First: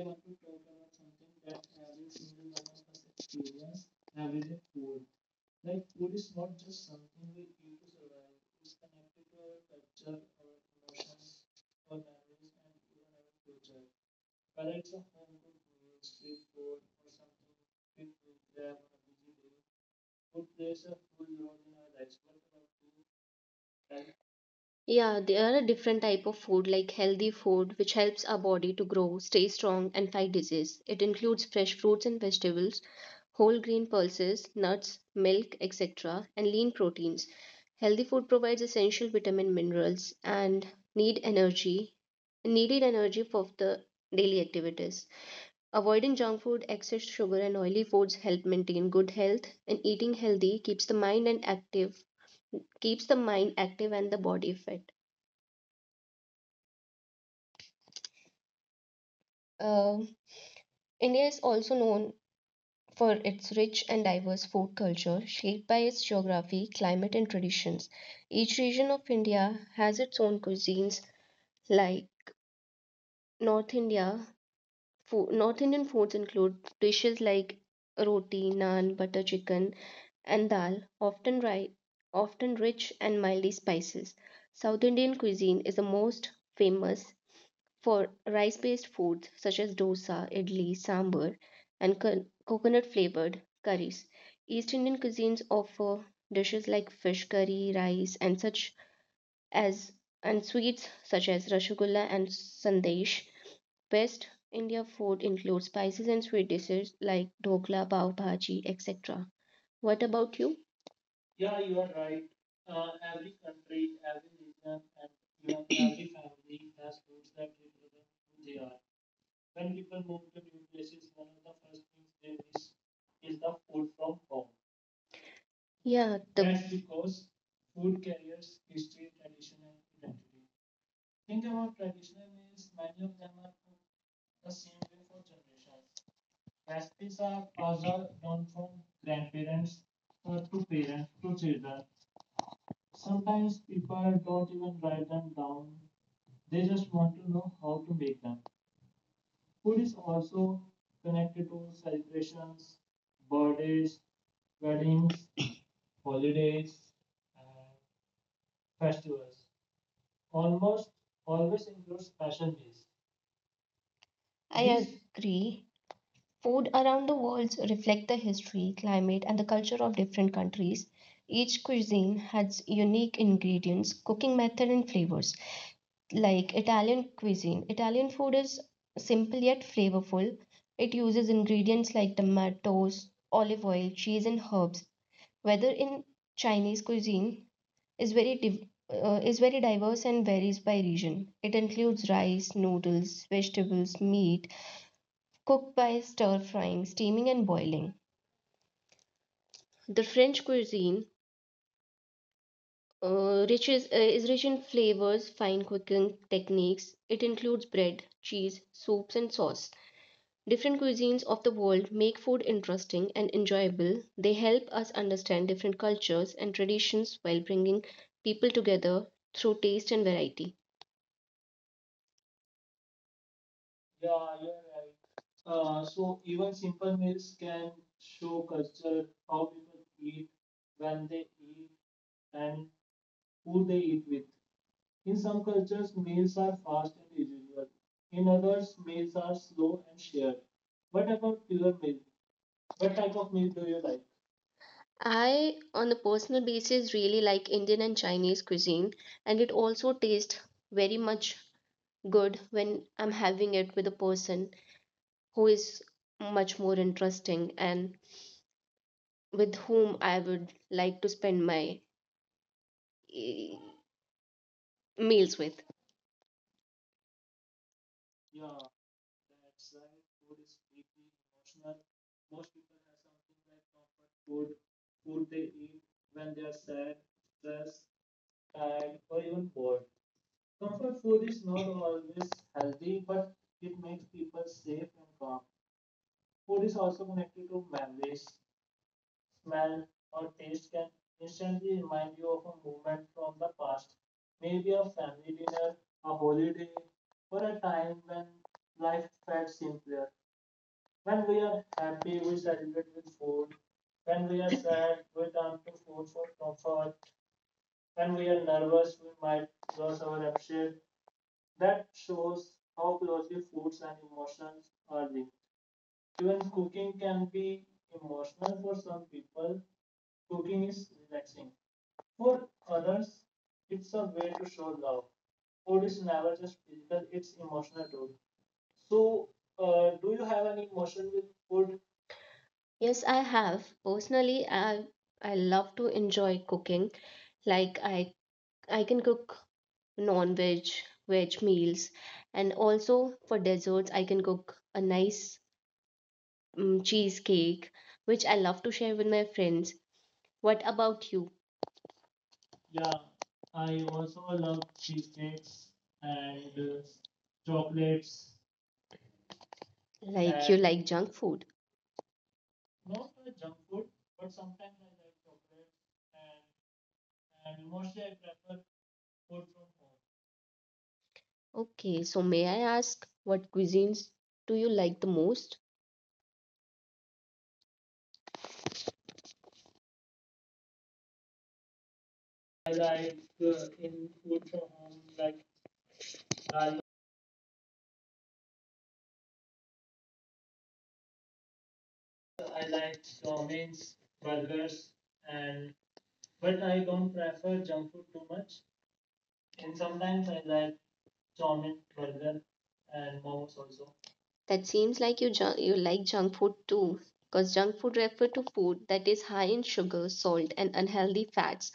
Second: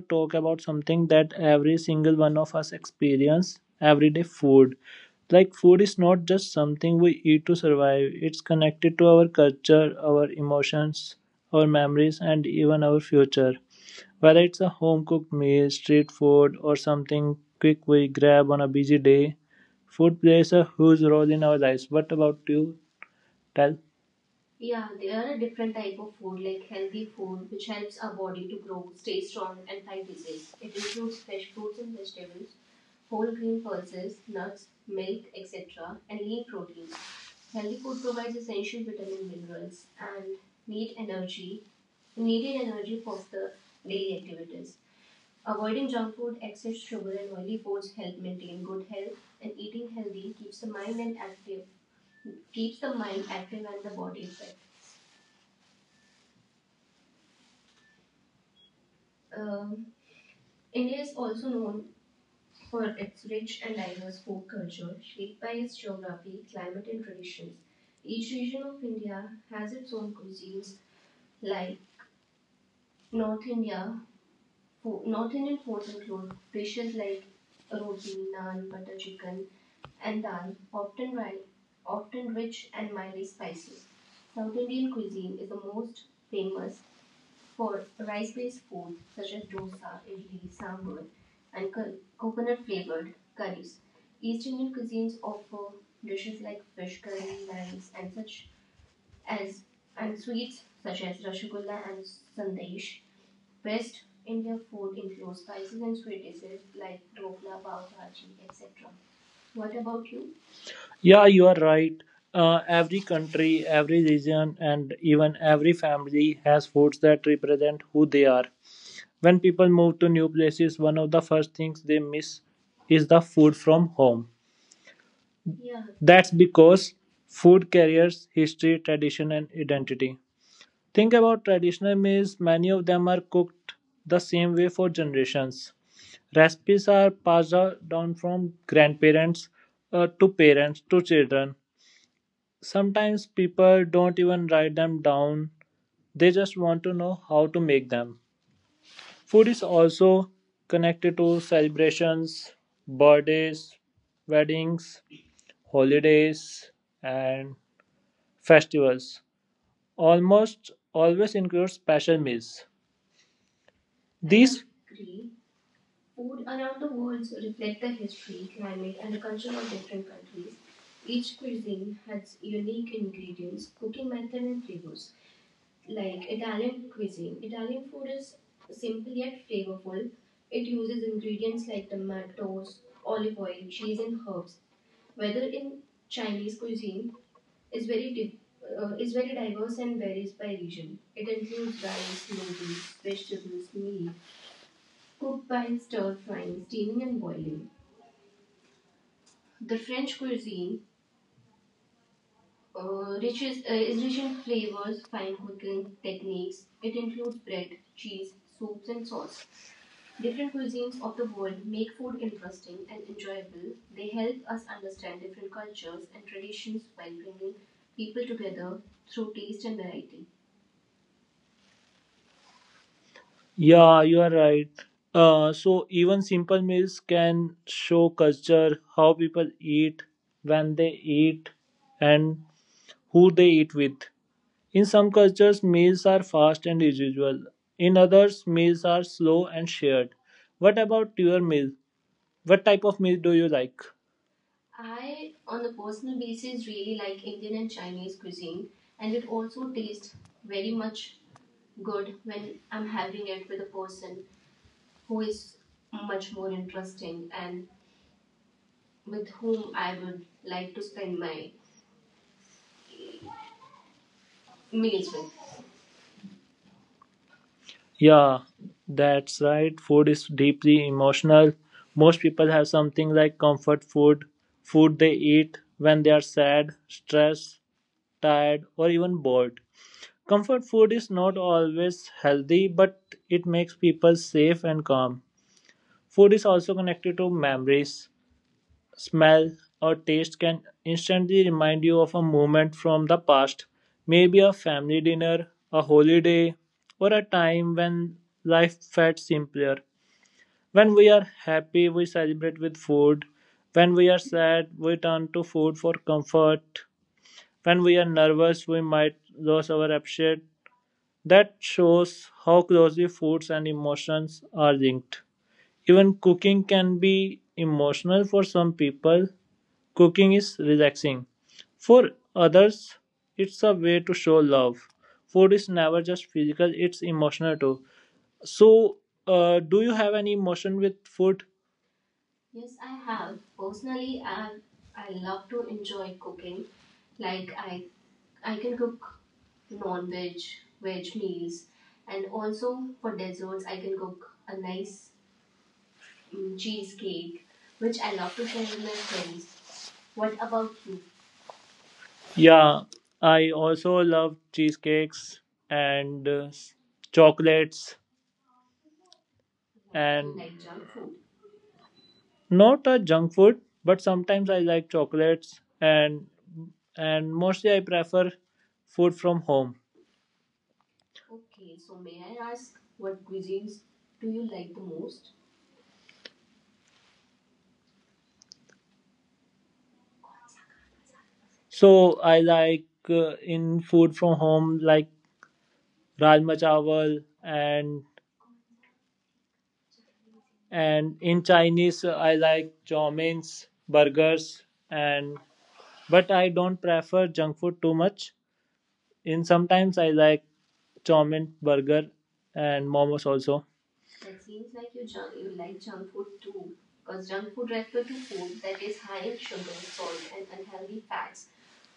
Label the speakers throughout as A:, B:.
A: talk about something that every single one of us experience everyday food. Like, food is not just something we eat to survive, it's connected to our culture, our emotions, our memories, and even our future. Whether it's a home cooked meal, street food, or something quick we grab on a busy day, food plays a huge role in our lives. What about you? Tell.
B: Yeah, there are a different type of food like healthy food which helps our body to grow, stay strong and fight disease. It includes fresh fruits and vegetables, whole grain pulses, nuts, milk, etc. and lean proteins. Healthy food provides essential vitamin minerals and need energy, needed energy for the daily activities. Avoiding junk food, excess sugar and oily foods help maintain good health and eating healthy keeps the mind active and the body fit. Uh, India is also known for its rich and diverse food culture, shaped by its geography, climate, and traditions. Each region of India has its own cuisines, like North India. North Indian foods include dishes like roti, naan, butter chicken, and dal, often rich and mildly spices. South Indian cuisine is the most famous for rice based foods such as dosa, idli, sambar, and coconut flavored curries. East Indian cuisines offer dishes like fish curry, rice, as and sweets such as rasgulla and sandesh. West India food includes spices and sweet dishes like dhokla, pav bhaji, etc. What about you?
A: Yeah, you are right. Every country, every region, and even every family has foods that represent who they are. When people move to new places, one of the first things they miss is the food from home. That's
B: Yes.
A: because food carries history, tradition, and identity. Think about traditional meals, many of them are cooked the same way for generations. Recipes are passed down from grandparents to parents to children. Sometimes people don't even write them down, they just want to know how to make them. Food is also connected to celebrations, birthdays, weddings, holidays, and festivals. Almost always includes special meals.
B: I
A: These
B: please. Agree. Food around the world reflect the history, climate, and the culture of different countries. Each cuisine has unique ingredients, cooking method, and flavors. Like Italian cuisine, Italian food is simple yet flavorful. It uses ingredients like tomatoes, olive oil, cheese, and herbs. Whether in Chinese cuisine is very div- is very diverse and varies by region. It includes rice, noodles, vegetables, meat, cooked by stir frying, steaming, and boiling. The French cuisine is rich in flavors, fine cooking techniques. It includes bread, cheese, soups, and sauce. Different cuisines of the world make food interesting and enjoyable. They help us understand different cultures and traditions while bringing people together through taste and variety.
A: yeah, you are right. So even simple meals can show culture, how people eat, when they eat, and who they eat with. In some cultures, meals are fast and usual. In others, meals are slow and shared. What about your meal? What type of meal do you like?
B: I, on a personal basis, really like Indian and Chinese cuisine, and it also tastes very much good when I'm having it with a person who is much more interesting and with whom I would like to spend my eh, meals with.
A: Yeah, that's right. Food is deeply emotional. Most people have something like comfort food, food they eat when they are sad, stressed, tired, or even bored. Comfort food is not always healthy, but it makes people safe and calm. Food is also connected to memories. Smell, or taste can instantly remind you of a moment from the past, maybe a family dinner, a holiday, or a time when life felt simpler. When we are happy, we celebrate with food. When we are sad, we turn to food for comfort. When we are nervous, we might lose our appetite. That shows how closely foods and emotions are linked. Even cooking can be emotional for some people. Cooking is relaxing; for others it's a way to show love. Food is never just physical, it's emotional too. So, do you have any emotion with food?
B: Yes, I have. Personally, I love to enjoy cooking. Like I can cook non-veg, veg meals, and also for desserts I can cook a nice cheesecake, which I love to share with my friends. What about you?
A: Yeah, I also love cheesecakes and chocolates and
B: Like you like junk food?
A: not a junk food, but sometimes I like chocolates and mostly I prefer food from home.
B: Okay, so may I ask what cuisines do you like the most?
A: So I like in food from home like rajma chawal and in Chinese I like chow mains, burgers and but I don't prefer junk food too much. In sometimes I like chow mein burger and momos also.
B: That seems like you like junk food too, because junk food refer to food that is high in sugar, salt, and unhealthy fats,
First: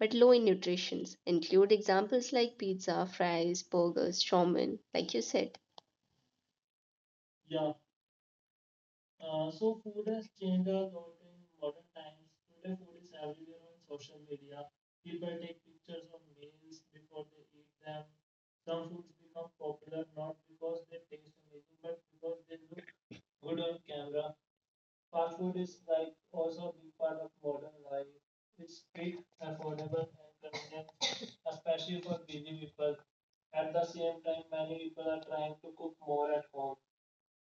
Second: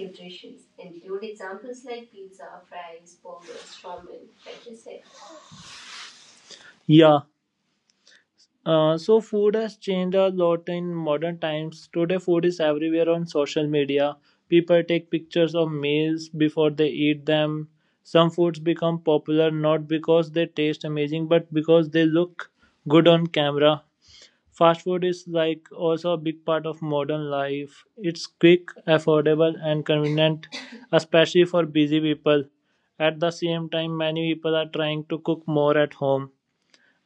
B: but low in nutrition. Include examples like pizza, fries, burgers, shawarma, like you said.
A: Yeah. So food has changed a lot in modern times. Today, food is everywhere on social media. People take pictures of meals before they eat them. Some foods become popular not because they taste amazing, but because they look good on camera. Fast food is like also a big part of modern life. It's quick, affordable, and convenient, especially for busy people. At the same time, many people are trying to cook more at home.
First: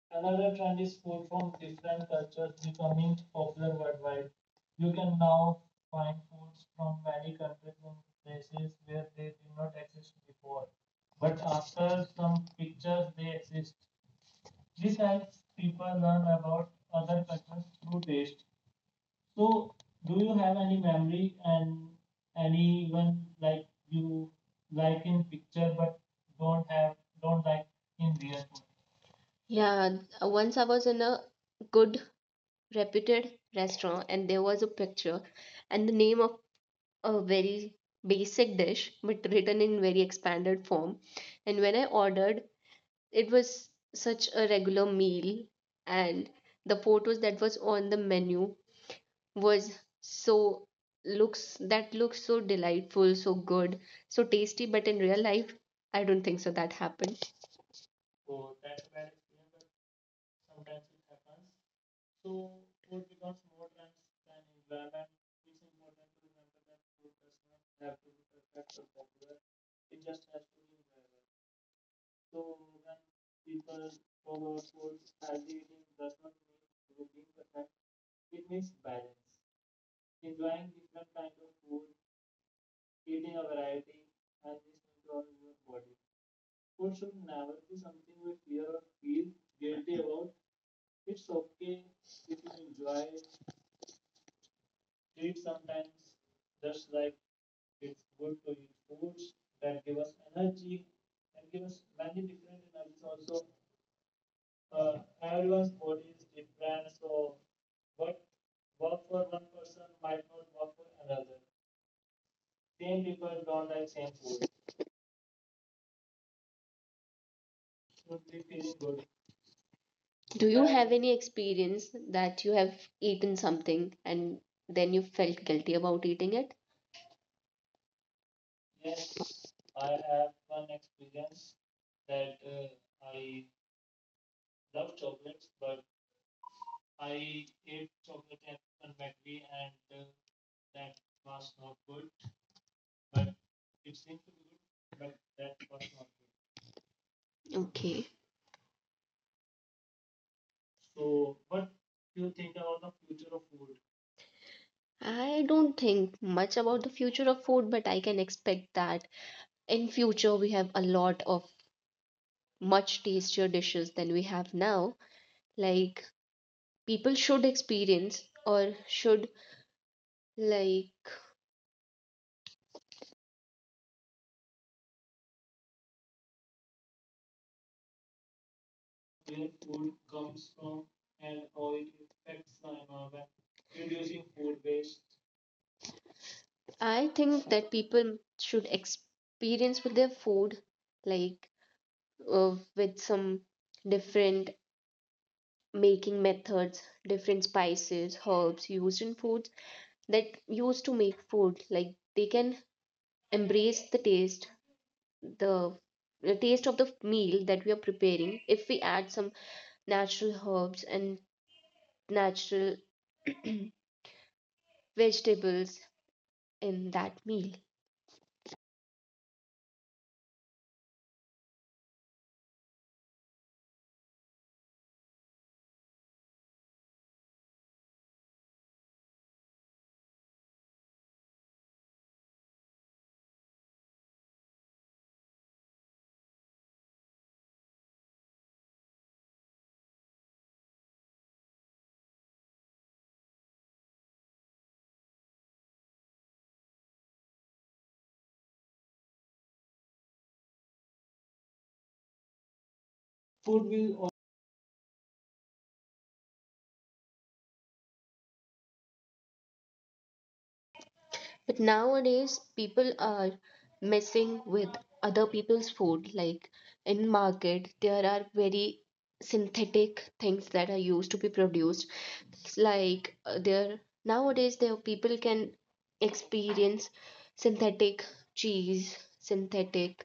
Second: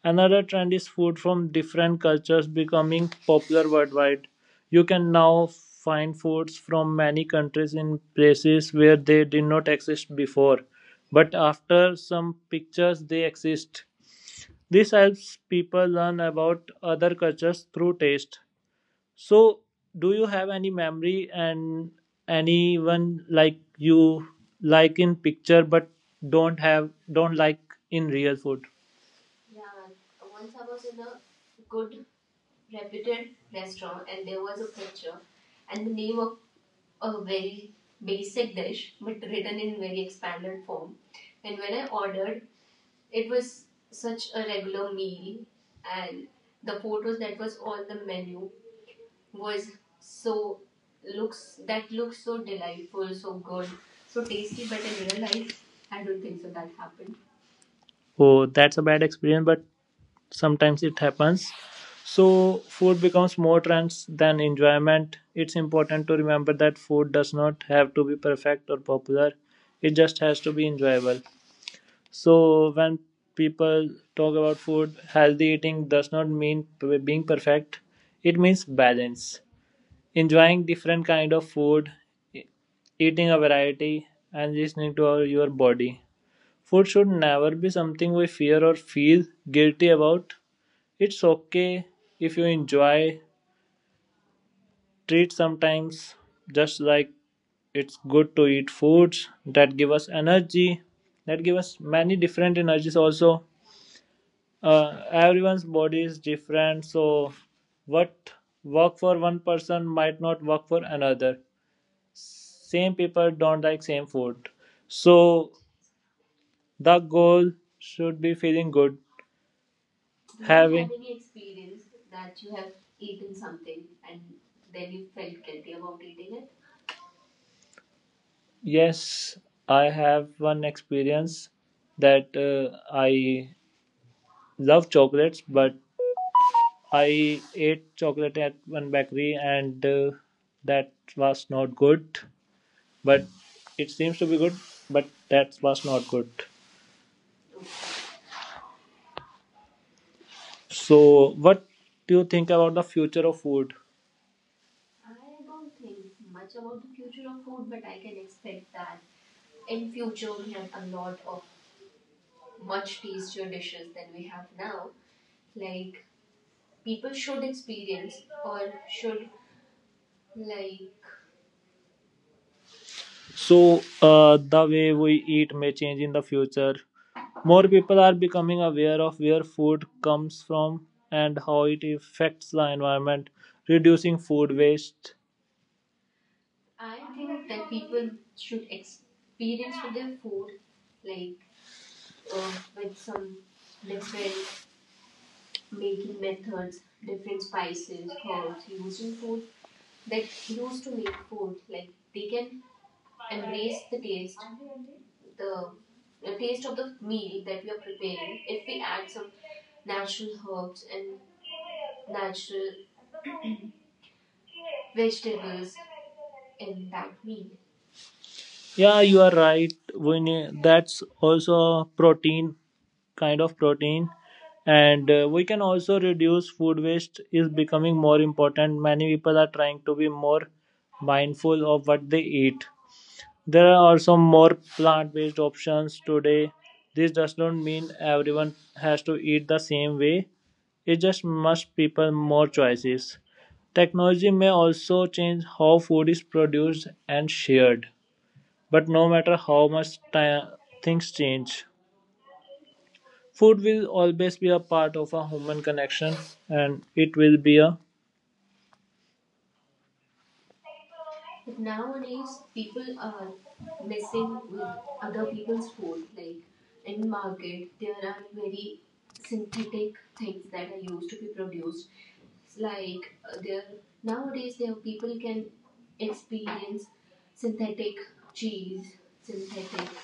A: Another trend is food from different cultures becoming popular worldwide. You can now find foods from many countries in places where they did not exist before, but after some pictures they exist. This helps people learn about other cultures through taste. So, do you have any memory and anyone like you like in picture but don't like in real food?
B: Yeah, once I was in a good reputed restaurant and there was a picture and the name of a very basic dish but written in very expanded form and when I ordered it was such a regular meal and the photos that was on the menu was so looks so delightful, so good, so tasty, but in real life I don't think so that happened.
A: Oh, that's a bad experience, but sometimes it happens. So food becomes more trends than enjoyment, it's important to remember that food does not have to be perfect or popular, it just has to be enjoyable. So when people talk about food, healthy eating does not mean being perfect, it means balance, enjoying different kind of food, e- eating a variety, and listening to your body. Food should never be something we fear or feel guilty about. It's okay if you enjoy treats sometimes, just like it's good to eat foods that give us energy, that give us many different energies also. Everyone's body is different, so what work for one person might not work for another. Same people don't like same food. So the goal should be feeling good.
B: Do you
A: Having.
B: have any experience that you have eaten something and then you felt guilty about eating it?
A: Yes, I have one experience that I love chocolates, but I ate chocolate at one bakery and that was not good. But it seems to be good, but that was not good.
B: Okay.
A: So, what do you think about the future of food?
B: I don't think much about the future of food, but I can expect that in future we have a lot of much tastier dishes than we have now. Like people should experience or should like
A: So, the way we eat may change in the future. More people are becoming aware of where food comes from and how it affects the environment, reducing food waste.
B: I think that people should experience with their food like with some different making methods, different spices, herbs used in foods that used to make food like they can embrace the the taste of the meal that we are preparing if we add some natural herbs and natural vegetables in that meal.
A: Yeah, you are right. We need, that's also protein, kind of protein. And we can also reduce food waste is becoming more important. Many people are trying to be more mindful of what they eat. There are also more plant-based options today. This does not mean everyone has to eat the same way. It just gives people more choices. Technology may also change how food is produced and shared. But no matter how much time things change, food will always be a part of a human connection and it will be a
B: But nowadays, people are messing with other people's food. Like in market, there are very synthetic things that are used to be produced. It's like there people can experience synthetic cheese, synthetic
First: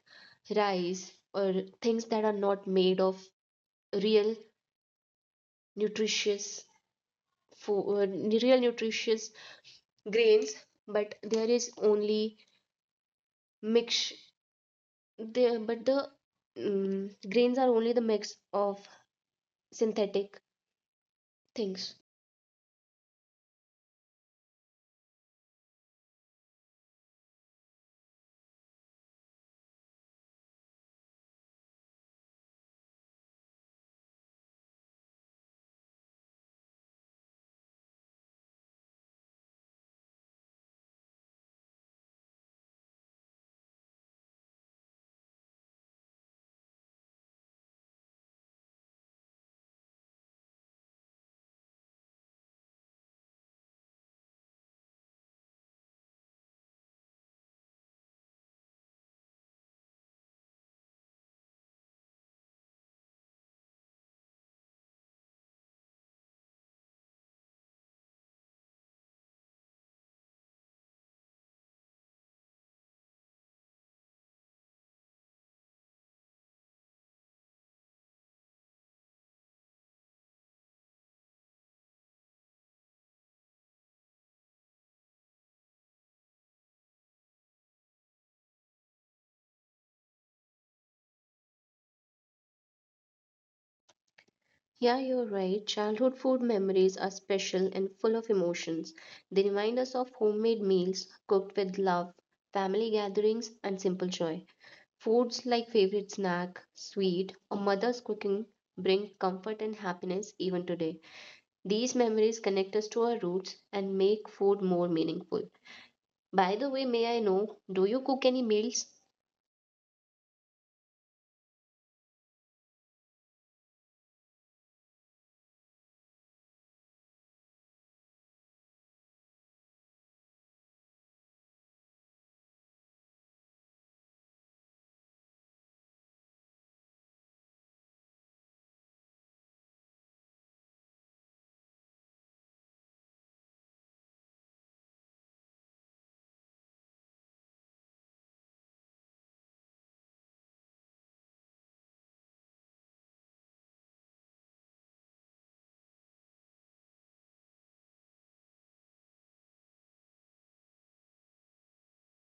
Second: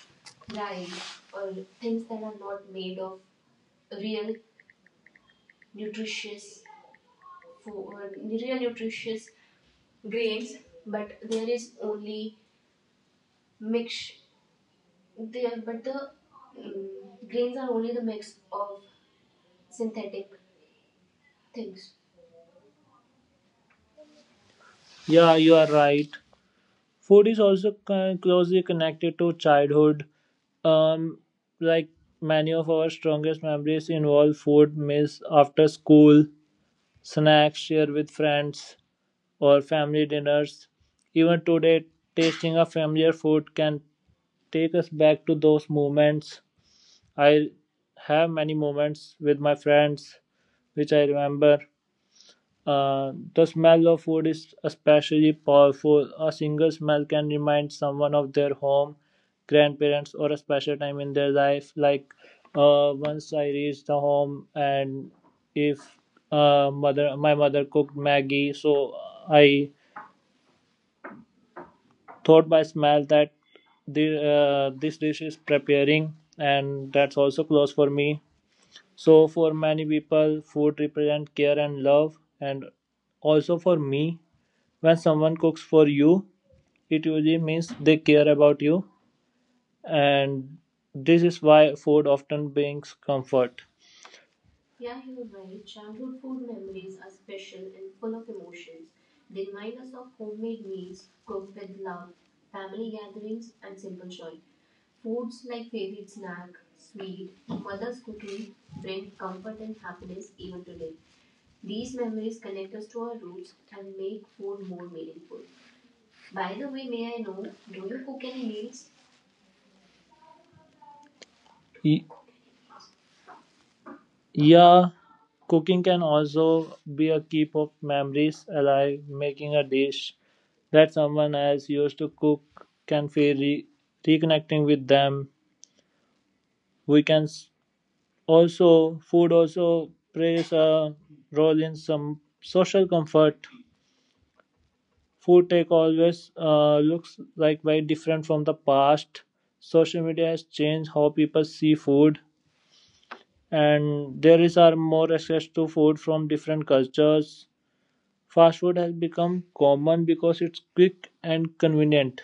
B: rice, or things that are not made of real nutritious food, real nutritious grains. But there is only mix. They but the mm, Grains are only the mix of synthetic things.
A: yeah, you are right. Food is also closely connected to childhood. Um, like many of our strongest memories involve food meals after school, snacks shared with friends, or family dinners. Even today, tasting a familiar food can take us back to those moments. I have many moments with my friends which I remember. The smell of food is especially powerful. A single smell can remind someone of their home, grandparents, or a special time in their life. Like once I reached the home, and if my mother cooked Maggie, so I thought by smell that this dish is preparing, and that's also close for me. So for many people, food represents care and love, and also for me, when someone cooks for you, it usually means they care about you, and this is why food often brings comfort.
B: Yeah, you're right. Childhood food memories are special and full of emotions. They remind us of homemade meals cooked with love, family gatherings, and simple joy. Foods like favorite snack, sweet, or mother's cooking bring comfort and happiness even today. These memories connect us to our roots and make food more meaningful. By the way, may I know, do you cook any meals?
A: Y- Yeah, cooking can also be a keep of memories alive. Making a dish that someone else used to cook can feel reconnecting with them. We can s- also Food also plays a role in some social comfort. Food tech always looks like very different from the past. Social media has changed how people see food, and there is are more access to food from different cultures. Fast food has become common because it's quick and convenient.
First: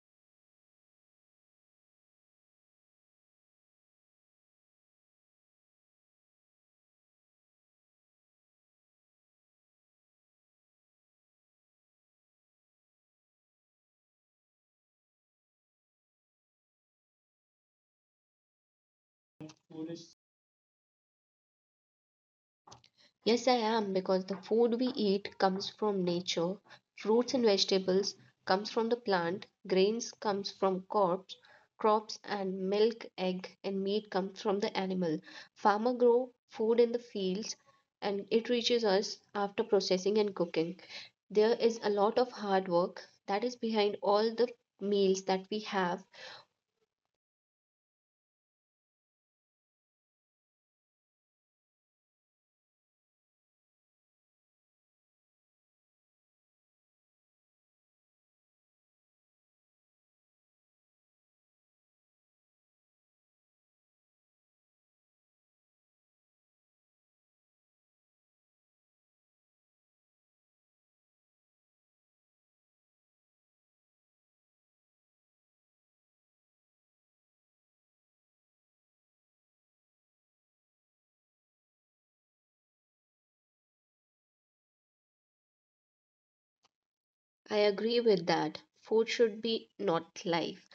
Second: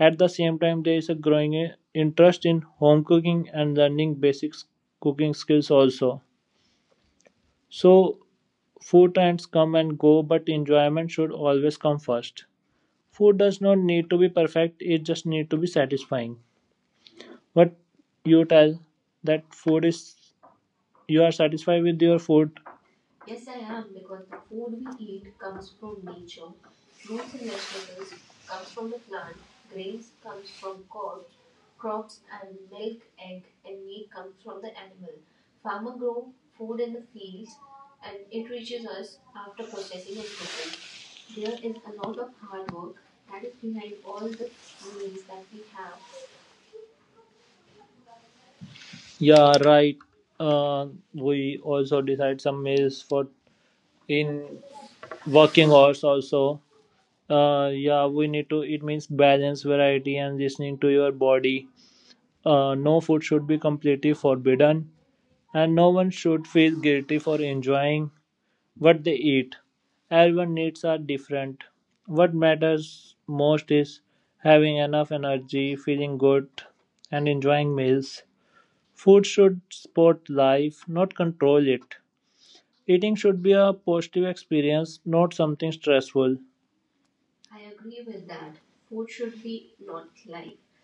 A: At the same time, there is a growing interest in home cooking and learning basic cooking skills also. So food trends come and go, but enjoyment should always come first. Food does not need to be perfect, it just need to be satisfying. But you tell that food is you are satisfied with your food.
B: Yes, I am, because the food we eat comes from nature. Fruits and vegetables comes from the plant, grains comes from crops, crops and milk, egg and meat comes from the animal. Farmer grow food in the fields and it reaches us after processing and cooking. There is a lot of hard work that is behind all the meals that we have.
A: Yeah, right. Uh, we also decide some meals for in working hours also. Yeah, we need to. It means balance, variety, and listening to your body. No food should be completely forbidden, and no one should feel guilty for enjoying what they eat. Everyone needs are different. What matters most is having enough energy, feeling good, and enjoying meals. Food should support life, not control it. Eating should be a positive experience, not something stressful.
B: I agree with that. Food should be not life,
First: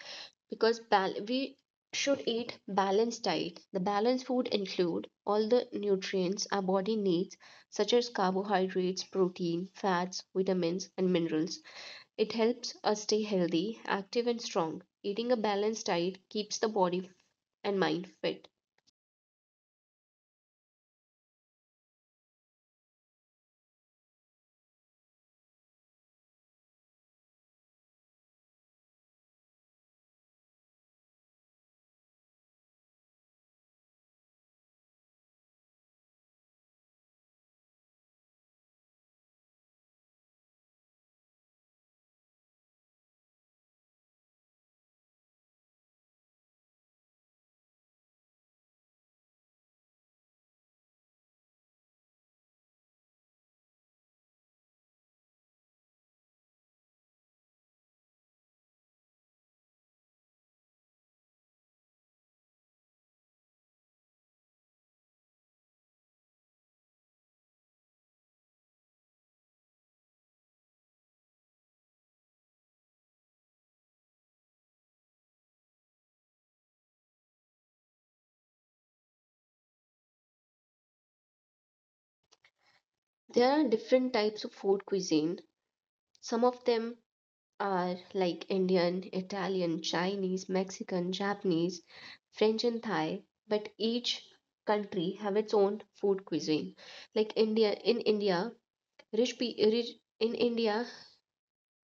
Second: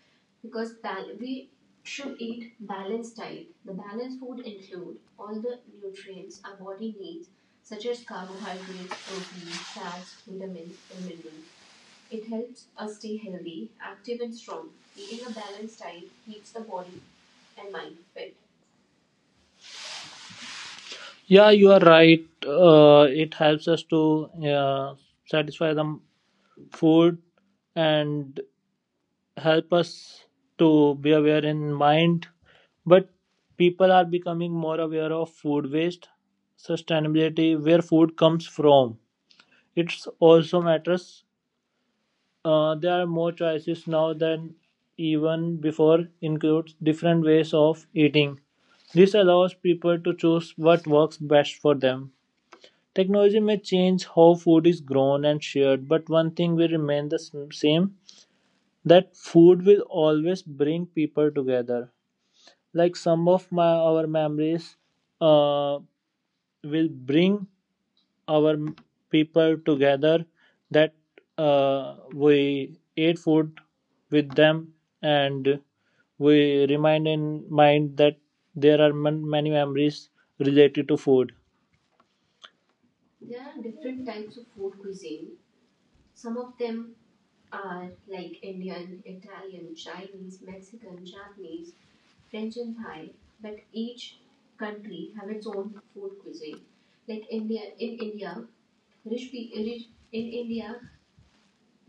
B: because we should eat balanced diet. The balanced food include all the nutrients our body needs such as carbohydrates, protein, fats, vitamins and minerals. It helps us stay healthy, active and strong. Eating a balanced diet keeps the body and mind fit.
A: Yeah, you are right. It helps us to satisfy the food and help us to be aware in mind, but people are becoming more aware of food waste, sustainability, where food comes from. It's also matters. Uh, there are more choices now than even before, includes different ways of eating. This allows people to choose what works best for them. Technology may change how food is grown and shared, but one thing will remain the same, that food will always bring people together. Like some of my our memories uh, will bring our m- people together, that we ate food with them, and we remind in mind that there are many memories related to food.
B: There are different types of food cuisine. Some of them are like Indian, Italian, Chinese, Mexican, Japanese, French and Thai, but each country have its own food cuisine. Like India in India, rich, pe- rich In India,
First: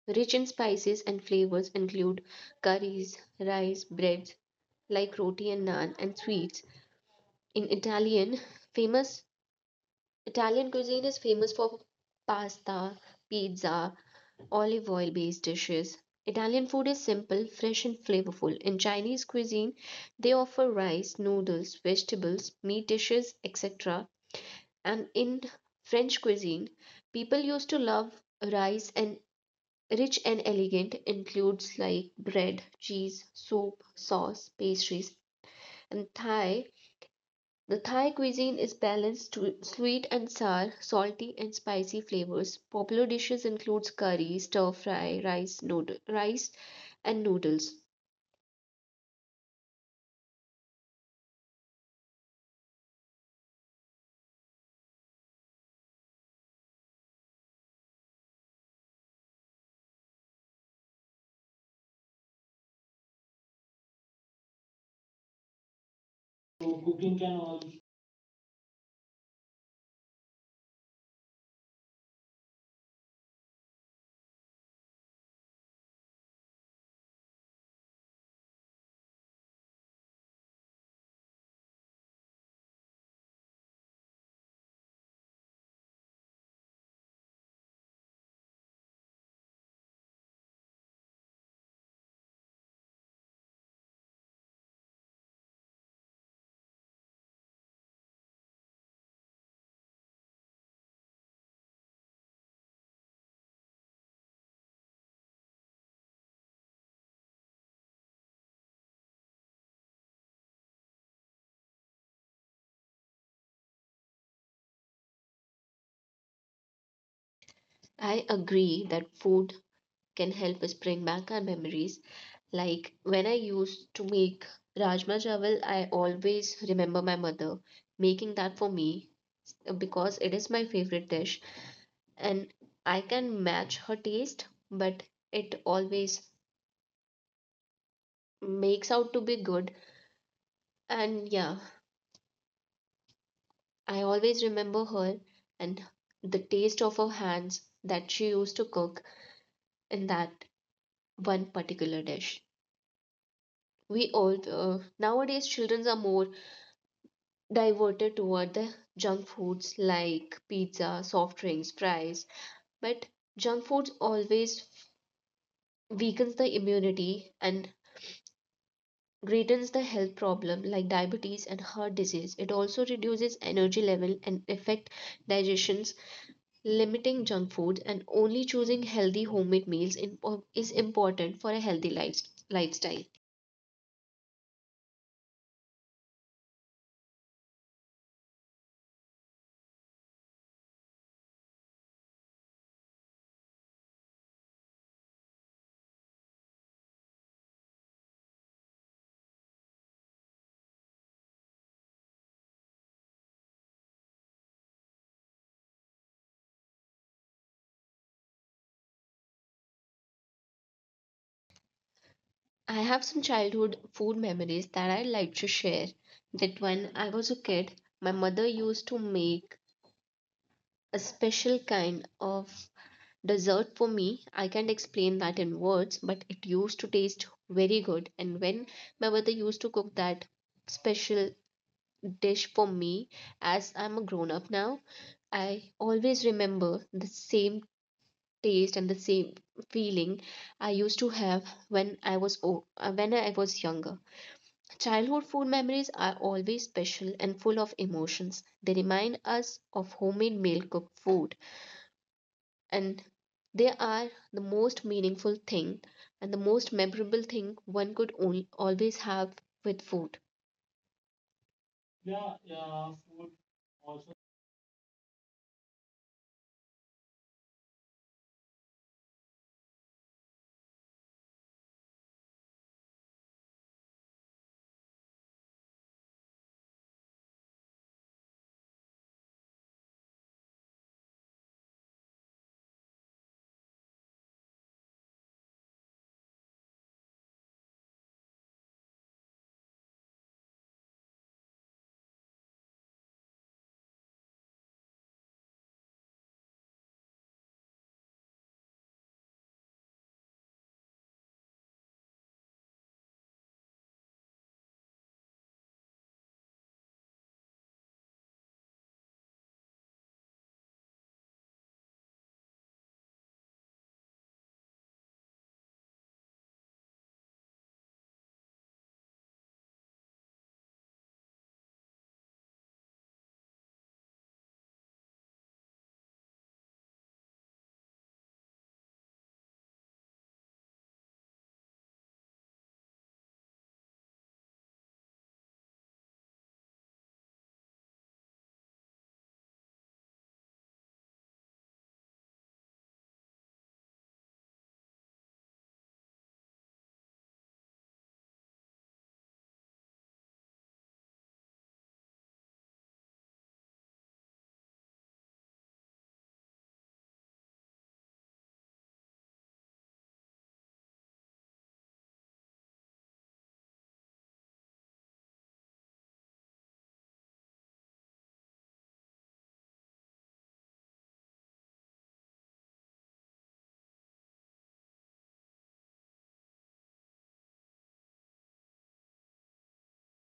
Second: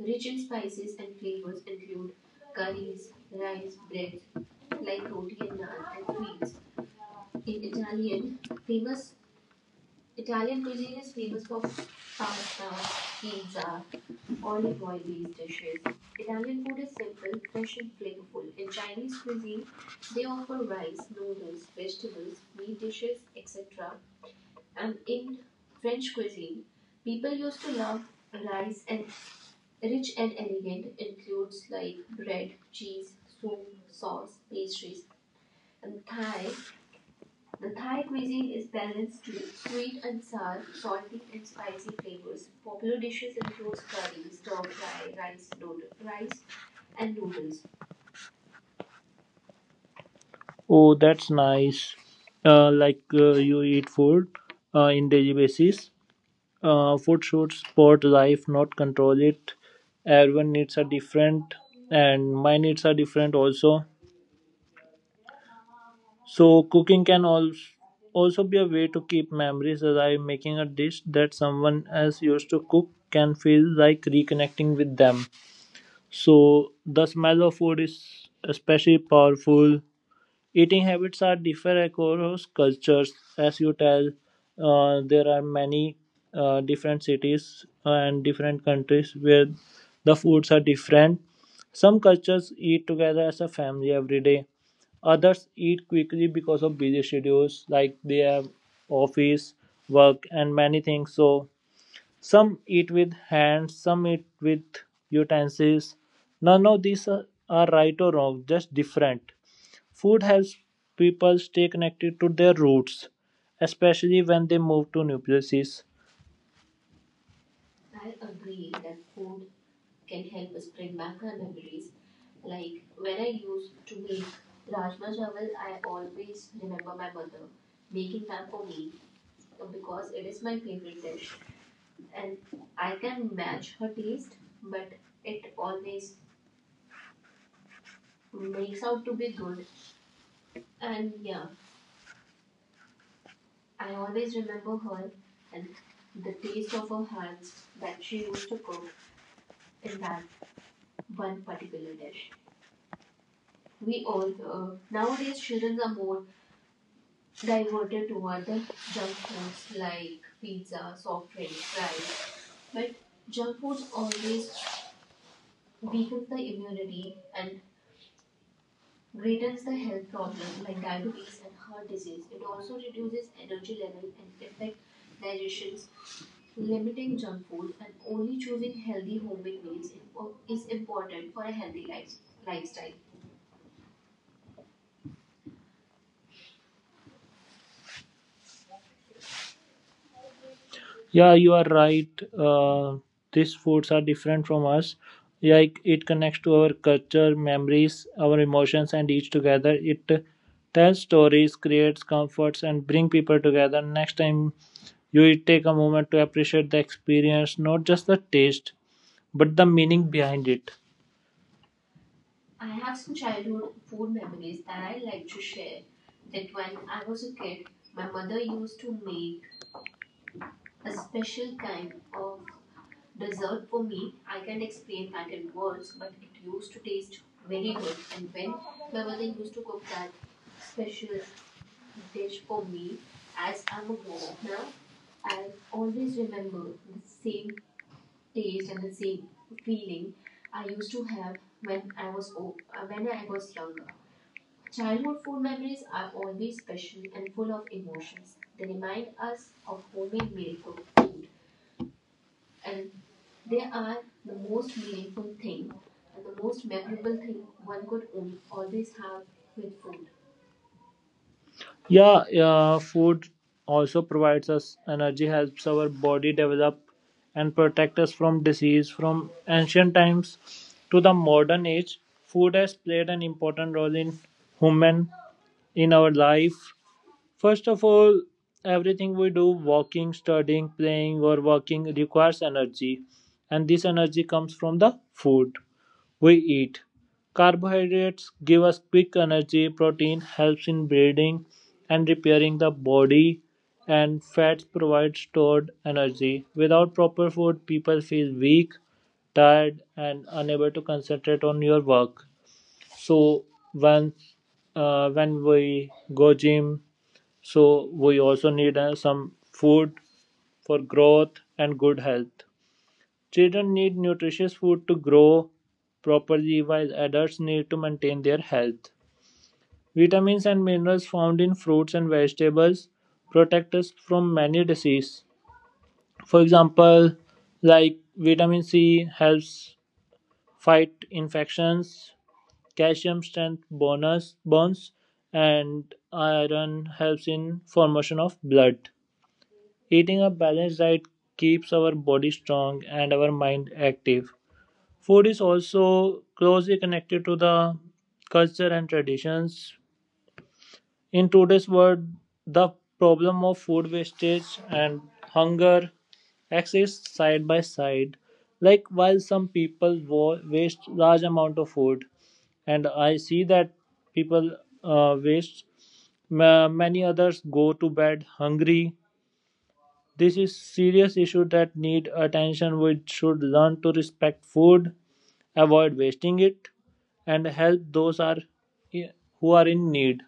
B: rich in spices and flavors include curries, rice, breads like roti and naan and sweets. In Italian, famous Italian cuisine is famous for pasta, pizza, olive oil based dishes. Italian food is simple, fresh, and flavorful. In Chinese cuisine, they offer rice, noodles, vegetables, meat dishes, etc. And in French cuisine, people used to love rice and rich and elegant includes like bread, cheese, soup, sauce, pastries, and Thai cuisine is balanced to sweet and sour, salty and spicy flavors. Popular dishes include curry, stir fry, rice and noodles.
A: Oh, that's nice. Like you eat food in daily basis. Food should support life, not control it. Everyone needs are different, and my needs are different also. So cooking can also be a way to keep memories alive. Making a dish that someone else used to cook can feel like reconnecting with them. So the smell of food is especially powerful. Eating habits are different across cultures. As you tell, there are many different cities and different countries where the foods are different. Some cultures eat together as a family every day. Others eat quickly because of busy schedules, like they have office, work, and many things. So some eat with hands, some eat with utensils. None of these are right or wrong, just different. Food helps people stay connected to their roots, especially when they move to new places.
B: I agree that food can help us bring back our memories. Like when I used to make rajma chawal, I always remember my mother making that for me because it is my favorite dish and I can match her taste, but it always makes out to be good. And yeah, I always remember her and the taste of her hands that she used to cook in that one particular dish. We all Nowadays children are more diverted toward the junk foods like pizza, soft drinks, fries, but junk foods always weakens the immunity and greatens the health problem like diabetes and heart disease. It also reduces energy level and affect digestion. Limiting junk food and only choosing healthy homemade meals in, is important for a healthy lifestyle.
A: Yeah, you are right. Uh, these foods are different from us. Like it connects to our culture, memories, our emotions, and each together. It tells stories, creates comforts, and bring people together. Next time you eat, take a moment to appreciate the experience, not just the taste, but the meaning behind it.
B: I have some childhood food memories that I'd like to share. That when I was a kid, my mother used to make a special kind of dessert for me. I can't explain that in words, but it used to taste very good. And when my mother used to cook that special dish for me, as I'm a grown up now, I always remember the same taste and the same feeling I used to have when when I was younger. Childhood food memories are always special and full of emotions. They remind us of homemade meal cooked food and they are the most meaningful thing and the most memorable thing one could only, always have with food.
A: Yeah, yeah, food also provides us energy, helps our body develop, and protect us from disease. From ancient times to the modern age, food has played an important role in human in our life. First of all, everything we do, walking, studying, playing, or working, requires energy, and this energy comes from the food we eat. Carbohydrates give us quick energy, protein helps in building and repairing the body, and fats provide stored energy. Without proper food, people feel weak, tired, and unable to concentrate on your work. So when when we go gym, so we also need some food for growth and good health. Children need nutritious food to grow properly while adults need to maintain their health. Vitamins and minerals found in fruits and vegetables protect us from many diseases. For example, like vitamin C helps fight infections, calcium strength bonus bones, and iron helps in formation of blood. Eating a balanced diet keeps our body strong and our mind active. Food is also closely connected to the culture and traditions. In today's world, the problem of food wastage and hunger exists side by side. Like while some people waste large amount of food, and I see that people waste, many others go to bed hungry. This is serious issue that need attention. We should learn to respect food, avoid wasting it, and help those are who are in need,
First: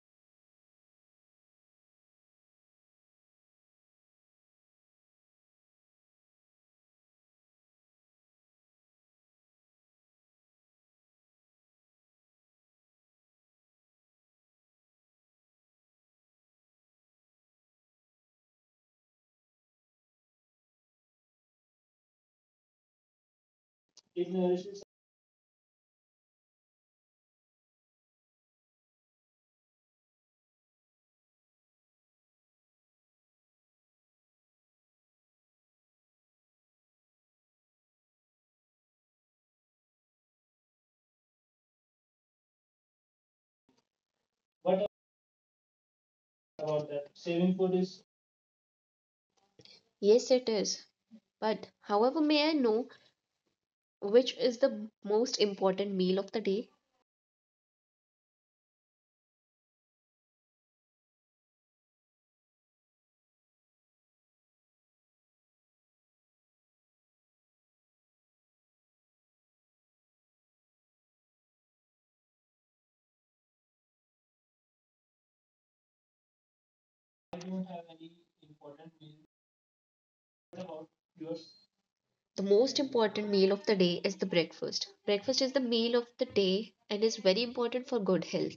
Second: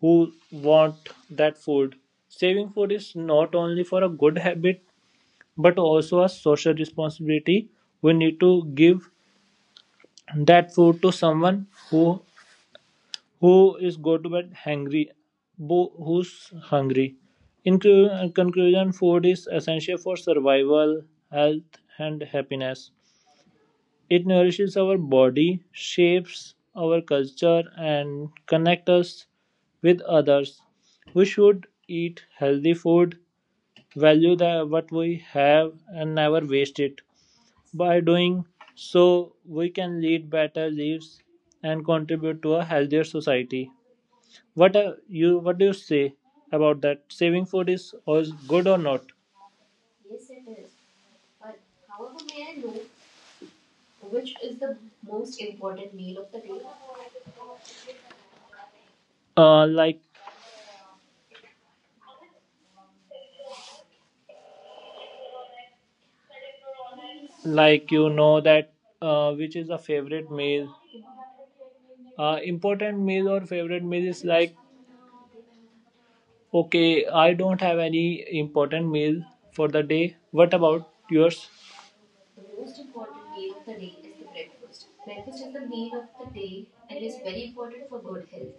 A: who want that food. Saving food is not only for a good habit but also a social responsibility. We need to give that food to someone who is go to bed hungry, who's hungry. In conclusion, food is essential for survival, health, and happiness. It nourishes our body, shapes our culture, and connects us with others. We should eat healthy food, value the, what we have, and never waste it. By doing so, we can lead better lives and contribute to a healthier society. What are you? What do you say about that? Saving food is always good or not?
B: Yes, it is. But however, may I know which is the most important meal of the day?
A: Uh, like, like you know that which is a favorite meal, important meal or favorite meal is like, okay, I don't have any important meal for the day. What about yours?
B: The most important meal of the day is the breakfast. Breakfast is the meal of the day and is very important for good health.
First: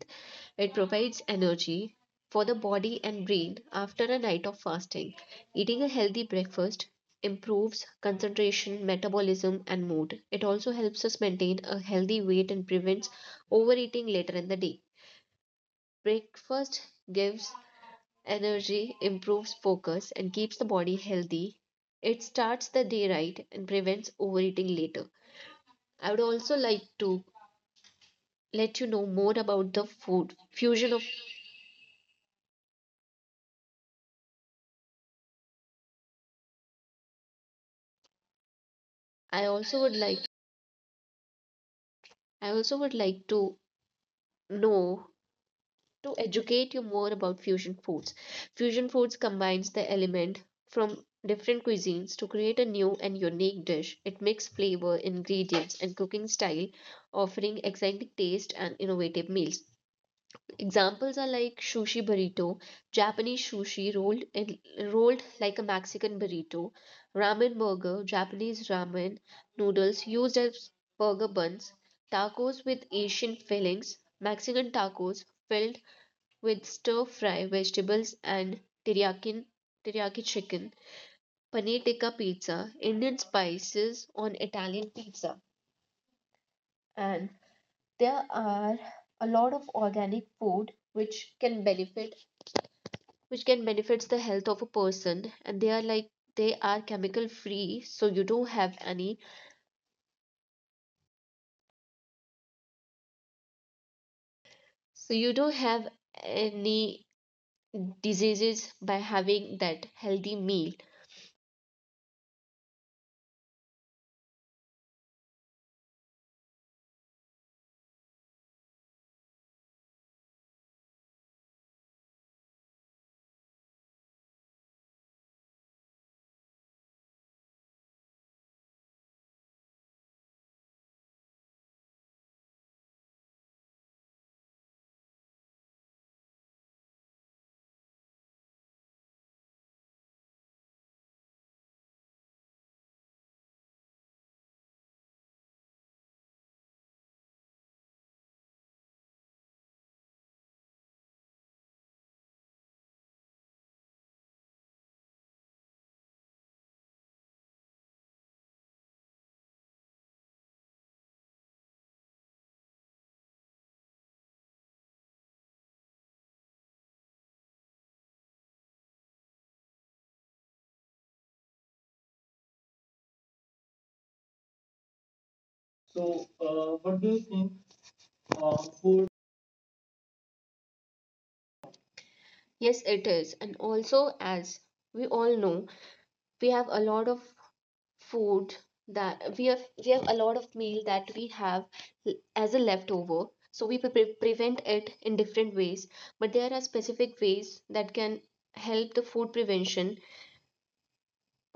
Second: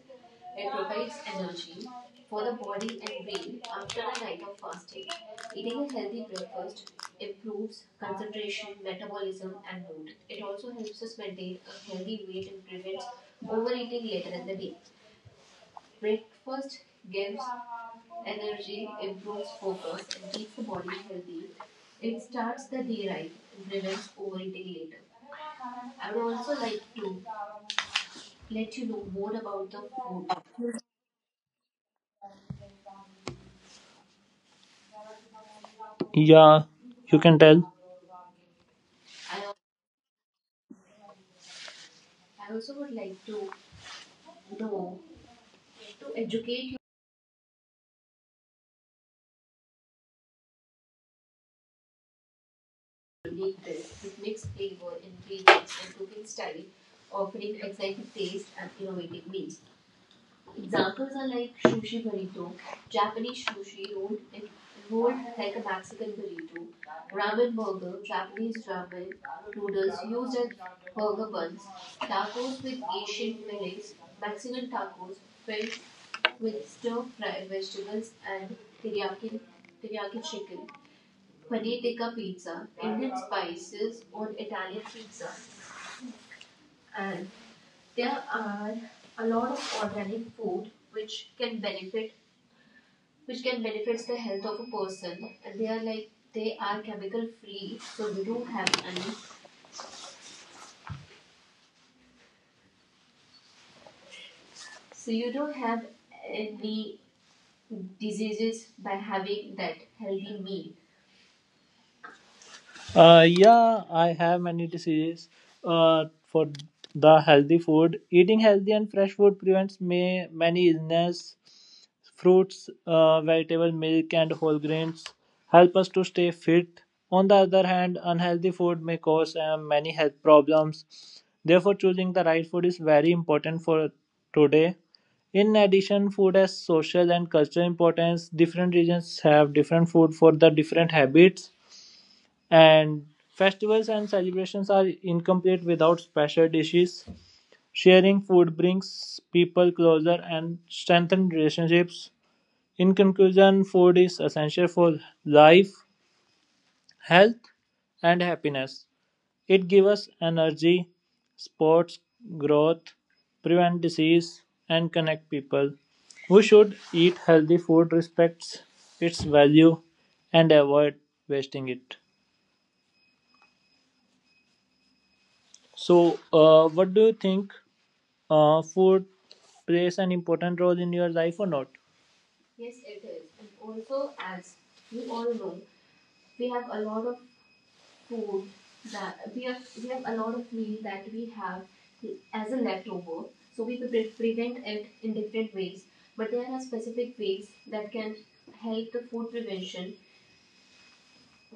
B: It provides energy for the body and brain after a night of fasting. Eating a healthy breakfast improves concentration, metabolism, and mood. It also helps us maintain a healthy weight and prevents overeating later in the day. Breakfast gives energy, improves focus, and keeps the body healthy. It starts the day right and prevents overeating later. I would also like to let you know more about the food fusion of
A: Yeah, you can tell.
B: I also would like I also would like to know to educate you more about fusion foods. Fusion foods combines the element from different cuisines to create a new and unique dish. It mixes flavor, ingredients, and cooking style, offering exciting taste and innovative meals. Examples are like sushi burrito, Japanese sushi rolled in, rolled like a Mexican burrito, ramen burger, Japanese ramen noodles used as burger buns, tacos with Asian fillings, Mexican tacos filled with stir fry vegetables and teriyaki teriyaki chicken, paneer tikka pizza, Indian spices on Italian pizza, and there are a lot of organic food which can benefits the health of a person and they are like they are chemical free, so you don't have any diseases by having that healthy meal.
A: Yeah, I have many diseases. For the healthy food, eating healthy and fresh food prevents may, many illness. Fruits, vegetable milk, and whole grains help us to stay fit. On the other hand, unhealthy food may cause many health problems. Therefore, choosing the right food is very important for today. In addition, food has social and cultural importance. Different regions have different food for the different habits, and festivals and celebrations are incomplete without special dishes. Sharing food brings people closer and strengthens relationships. In conclusion, food is essential for life, health, and happiness. It gives us energy, supports growth, prevents disease, and connect people. We should eat healthy food, respects its value, and avoid wasting it. So, what do you think? Food plays an important role in your life or not?
B: Yes, it is. And also, as we all know, we have a lot of food that we have a lot of meal that we have l- as a leftover. So we prevent it in different ways, but there are specific ways that can help the food prevention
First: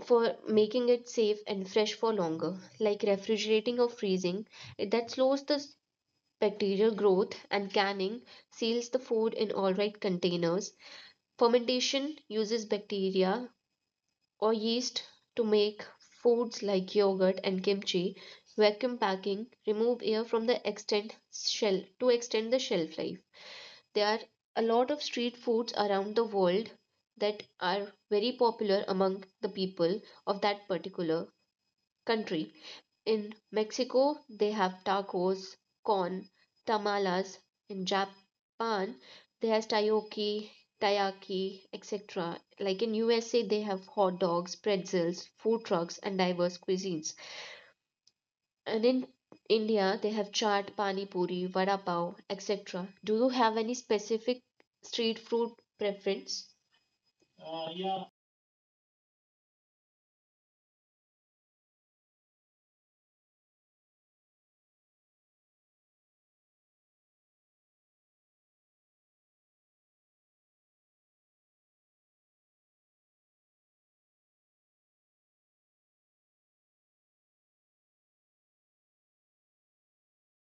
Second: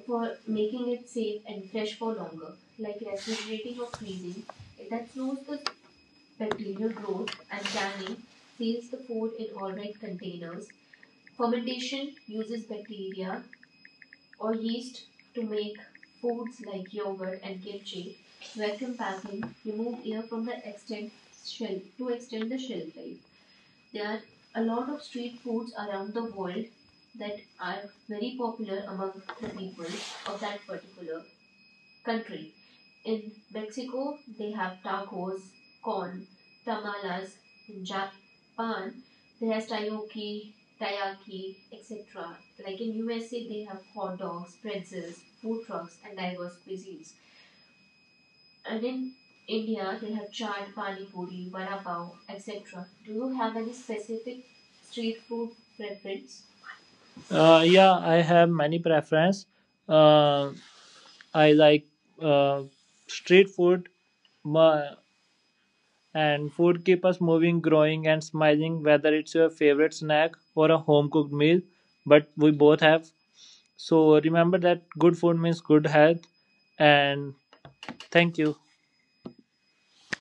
B: for making it safe and fresh for longer, like refrigerating or freezing. That slows the bacterial growth, and canning seals the food in all right containers. Fermentation uses bacteria or yeast to make foods like yogurt and kimchi. Vacuum packing remove air from the extend shell to extend the shelf life. There are a lot of street foods around the world that are very popular among the people of that particular country. In Mexico, they have tacos, corn, tamales. In Japan, they have takoyaki, taiyaki, etc. Like in USA, they have hot dogs, pretzels, food trucks, and diverse cuisines. And in India, they have chaat, pani puri, vada pav, etc. Do you have any specific street food preference?
A: Yeah, I have many preference. Uh, I like uh, street food, ma- and food keep us moving, growing and smiling, whether it's your favorite snack or a home cooked meal. But we both have, so remember that good food means good health, and thank you.